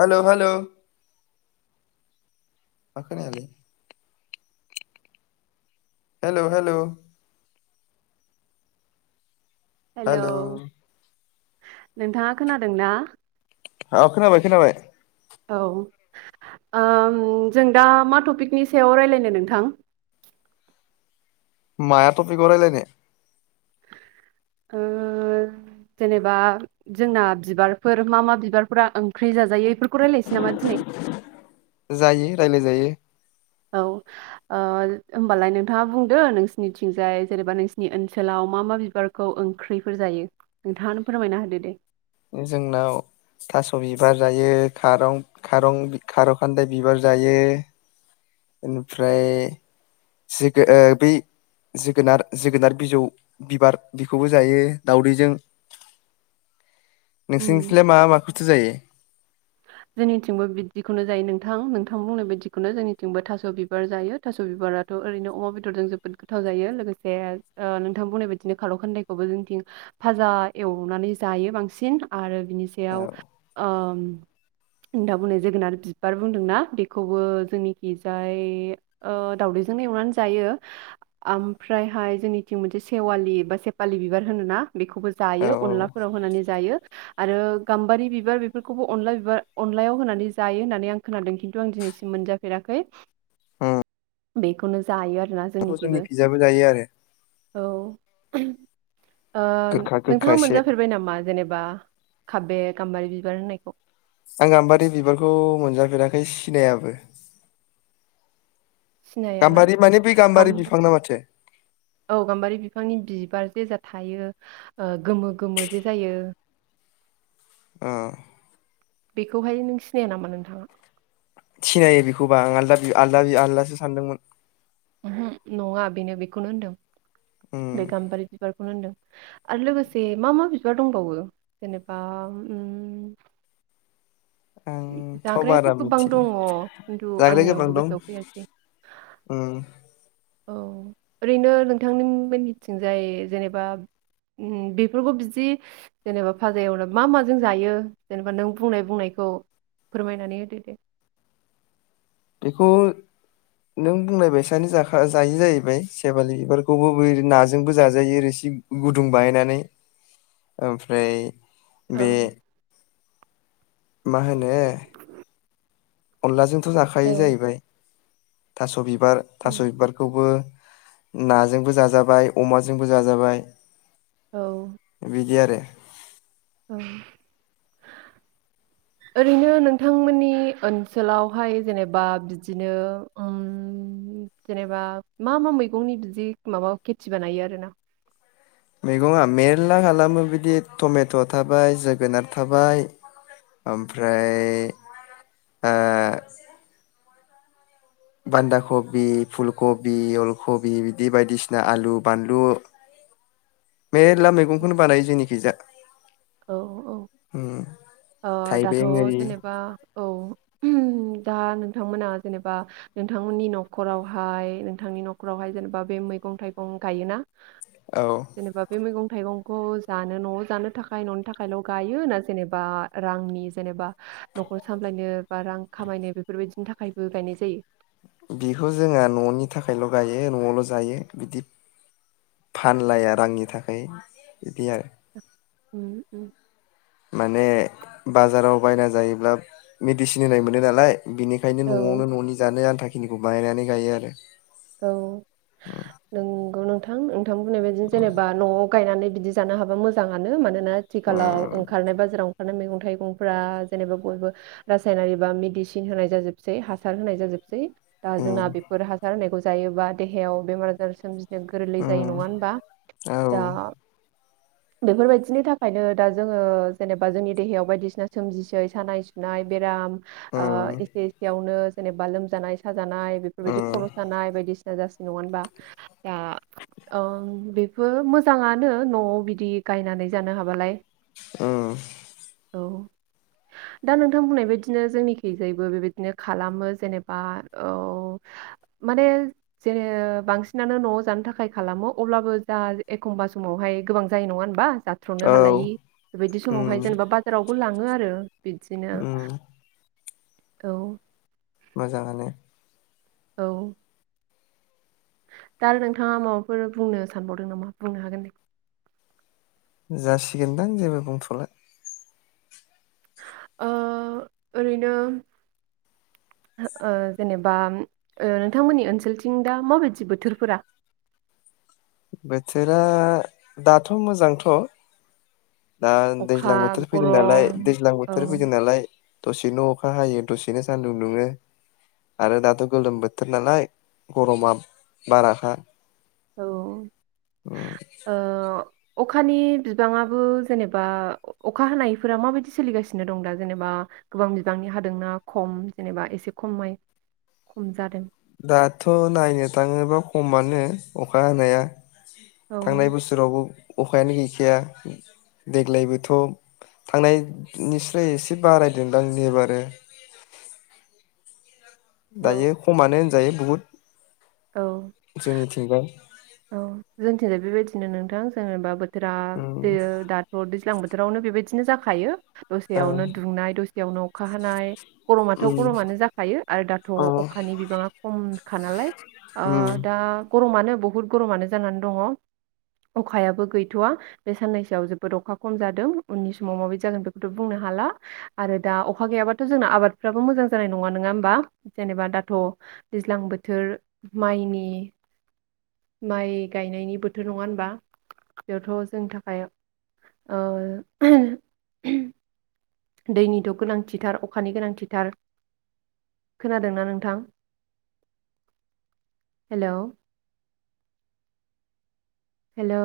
Hello hello मा खोनायालै। Hello hello hello नोंथाङा खोनादोंना? औ खोनाबाय खोनाबाय। औ ओम जों दा मा टपिकनि सायाव रायलायनो नोंथां माया थफिगाव रायलायनो। ओ जेनेबा जोंना बिबारफोर मा मा बिबारफोरा ओंख्रि जाजायो बेफोरखौ जायो रायलाय जायो। औ ओ होमबालाय नोंथाङा बुंदो नोंसिनिथिंजाय जेनेबा नोंसिनि ओनसोलाव मा मा बिबारखौ ओंख्रिफोर जायो नोंथाङानो फोरमायना होदो दे। ओ जोंनाव थास' बिबार जायो खारं खारं बि खार' खान्दाय बिबार जायो। ओमफ्राय जोगो ओ बै जोगोनार जोगोनार बिजौ बिबार बेखौबो जायो दउदैजों। उम नोंसिनिथिंलाय मा माखौ? थो जायो जोंनिथिंबो बिब्दिखौनो जायो नोंथां नोंथां बुंनाय बादिखौनो जोंनिथिंबो थास' बिबार जायो थास' बिबाराथ' ओरैनो अमा बेदरजों जोबोद गोथाव जायो लोगोसे ओ नोंथां बुंनाय बायदिनो खार' खान्दाइखौबो जोंनिथिं भाजा एवनानै जायो बांसिन आरो। बिनि औ सायाव ओ नोंथां बुंनाय जोगोनार बिबार बुंदोंना बेखौबो जोंनिखि जाय दाावदैजोंनो एवनानै जायो ओमफ्रायहाय जोंनिथिं मोनसे सेवालि बा सेफालि बिबार होनोना? बेखौबो औ जायो उम अनलाफोराव होनानै जायो। आरो गाम्बारि बिबार बेफोरखौबो अनला [unintelligible] अनलायाव होनानै जायो होननानै आं खोनादों खिन्थु आं दिनैसिम मोनजाफेराखै [inaudible] बेखौनो जायो आरो। आरोना बेखौ जोंनिखिबो। जोंनिखिजाबो जायो आरो औ ओ गोखा गोखा नोंथाङा एसे मोनजाफेरबाय नामा? जेनेबा काबेर गामबारि बिबार होनायखौ। आं आम्बारि बिबारखौ मोनजाफेराखै सिनायाबो। सिनाया ना गाम्बारि माने बै गाम्बारि गाम- बिफां ना माथो औ गाम्बारि बिफांनि बिबार जे जा थायो गोमो गोमो जे जायो। ओ बेखौहाय नों सिनाया नामा नोंथाङा? सिनायो बेखौबा आं आलदा आलदा आलदासो सानदोंमोन। उमहुम नङा बेनो बेखौनो होनदों। उम बे गाम्बारि बिबारखौनो होनदों। आरो लोगोसे मा मा बिबार दंबावो? जेनेबा उम आंथ' जाग्रायाथ' बारा गोबां दङ मिथिला खिन्थु जाग्राया गोबां आंनियावबो दं। गोसोआव फैयासै उम औ ओरैनो नोंथांनि मिननिथिंजाय जेनेबा ओम बेफोरखौ बिदि जेनेबा फाजा एवनायाव मा माजों जायो जेनेबा नों बुंनाय बुंनायखौ फोरमायनानै होदो दे। बेखौ नों बुंलायबायसानो जाखा- जायो जाहैबाय सेवालि बिबारखौबो नाजोंबो जा-जायो रोसि गुदुं बाहायनानै ओमफ्राय औ बे मा होनो [inaudible] अनलाजों थ' जाखायो औ जाहैबाय। थास' बि बार थास' बिबारखौबो नाजोंबो जाजाबाय अमाजोंबो जाजाबाय। औ [inaudible] बिदि आरो। औ [inaudible] ओरैनो नोंथांमोननि ओनसोलावहाय जेनेबा बिदिनो ओम जेनेबा मा मा मैगंनि बिदि माबा खेथि बानायो आरोना? मैगङा मेर्ला खालामो बिदिनो टमेट' थाबाय जोगोनार थाबाय ओमफ्राय आ बान्दा कबि, फुल कबि, अलखबि बिदि बायदिसिना आलु, बानलु [inaudible] मेर्ला मैगंखौनो बानायो जोंनिखिजा। [inaudible] हुम अ दाथ' जेनेबा औ उम। दा नोंथांमोना जेनेबा नोंथांमोननि न'खरावहाय नोंथांनि न'खरावहाय जेनेबा बे मैगं थाइगं गायोना? औ [inaudible] जेनेबा बे मैगं थाइगंखौ जानो न'आव जानो थाखाय न'नि थाखायल' गायो ना जेनेबा रांनि जेनेबा न'खर सामलायनो बा रां खामायनो बेफोरबायदिनि थाखायबो गायनाय जायो। बेखौ जोंहा न'नि थाखायल' गायो न'आवल' जायो बिदि फानलाया रांनि थाखाय। बिदि आरो उम उम। माने बाजाराव बायना जायोब्ला मिडिसिन होनाय मोनो नालाय। बिनिखायनो औ न'आवनो न'नि जानो आनथा खिनिखौ बायनानै गायो आरो औ नंगौ नोंथा थां ओं नोंथां बुंनायबायायदि जेनेबा न'आव गायनानै बिदि जानो हाबा मोजाङानो मानो ना आथिखालाव उम ओंखारनाय बाजाराव आरो मैगं थाइगंफोरा जेनेबा बयबो रासायनारि बा मेदिसिन होनाय जाजोबसै हासार होनाय जाजोबसै दा जोंना उम बेफोर हासार होनाय जायोबा देहायाव बेमार आजार सोमजि नो गोरलै जायो नङा उम होनबा औ दा उम बेफोरबायदिनि थाखायनो दा जोङो जेनेबा जोंनि देहायाव बायदिसिना सोमजिसै सानाय सुनाय बेराम ओ उम एसे एसेयावनो जेनेबा लोमजानाय सा जानाय बेफोरबायदि खर' सानाय बायदिसिना जासिनो नङा होनबा दा ओ बेफोर मोजाङानो न'आव बिदि गायनानै जानो हाबालाय ओम औ दा नोंथां बुंनायबायदिनो जोंनिखैजायबो बेबायदिनो खालामो जेनेबा औ माने जेने बांसिनानो न'आव जानो थाखाय खालामो अब्लाबो जा एखमबा समावहाय गोबां जायो नङा होनबा? जाथ्र'नो औ हालायि बेबायदि समावहाय उम जेनेबा बाजाराव खौ लाङो आरो बिदिनो उम औ मोजाङानो औ दा नोंथाङा माबाफोर बुंनो सानबावदों नामा बुंनो हागोन दे जासिगोनदां जेबो बुंथ'ला ओ ओरैनो ओ जेनेबा ओ नोंथांमोननि ओनसोलथिं दा माबायदि बोथोरफोरा बोथोरा दाथ' मोजांथ' दा अखा दैज्लां बोथोर फैदों नालाय गरम दैज्लां औ बोथोर फैदों नालाय दसेनो अखा हायो दसेनो सान्दुं दुङो आरो दाथ' गोलोम बोथोर नालाय गरमा बाराखा औ उम ओ अखानि बिबाङाबो जेनेबा अखा हानायफोरा माबायदि सोलिगासिनो दं दा जेनेबा गोबां बिबांनि हादोंना खम जेनेबा एसे खमै खम जादों दाथ' नायनो थाङोबा खमानो अखा हानाया। औ थांनाय बोसोरावबो अखायानो गैखाया देग्लायबोथ' थांनायनिस्राय एसे बारायदोंदां एबारो। औ दायो खमानो जायो बुहुद। जोंनिथिंबो। ओ जोंथिजाय बेबायदिनो नोंथां जेनेबा बो थोरा उम दाथ' दै ज्लां बोथोरावनो बेबायदिनो जाखायो। औ दसेयावनो दुंनाय दसेयावनो अखा हानाय गरमाथ' उम गरमानो जाखायो आरो दाथ' अ अखानि बिबाङा खमखा नालाय ओ उम दा गरमानो। बहुत। गरमानो जानान दङ अखायाबो गैथ'वा बे साननैसोआव जोबोद अखा खम जादों उननि समाव माबायदि जागोन बेखौथ' बुंनो हाला आरो दा अखा गैयाबाथ' जोंना आबादफ्राबो मोजां जानाय नङा होमबा जेनेबा दाथ' दैज्लां बोथोर माइनि माइ गायनायनि बोथोर नङा ओनबा बेयावथ' जोंनि थाखाय ओ दैनिथ' गोनांथिथार अखानि गोनांथिथार खोनादोंना नोंथां हेलौ। हेलौ।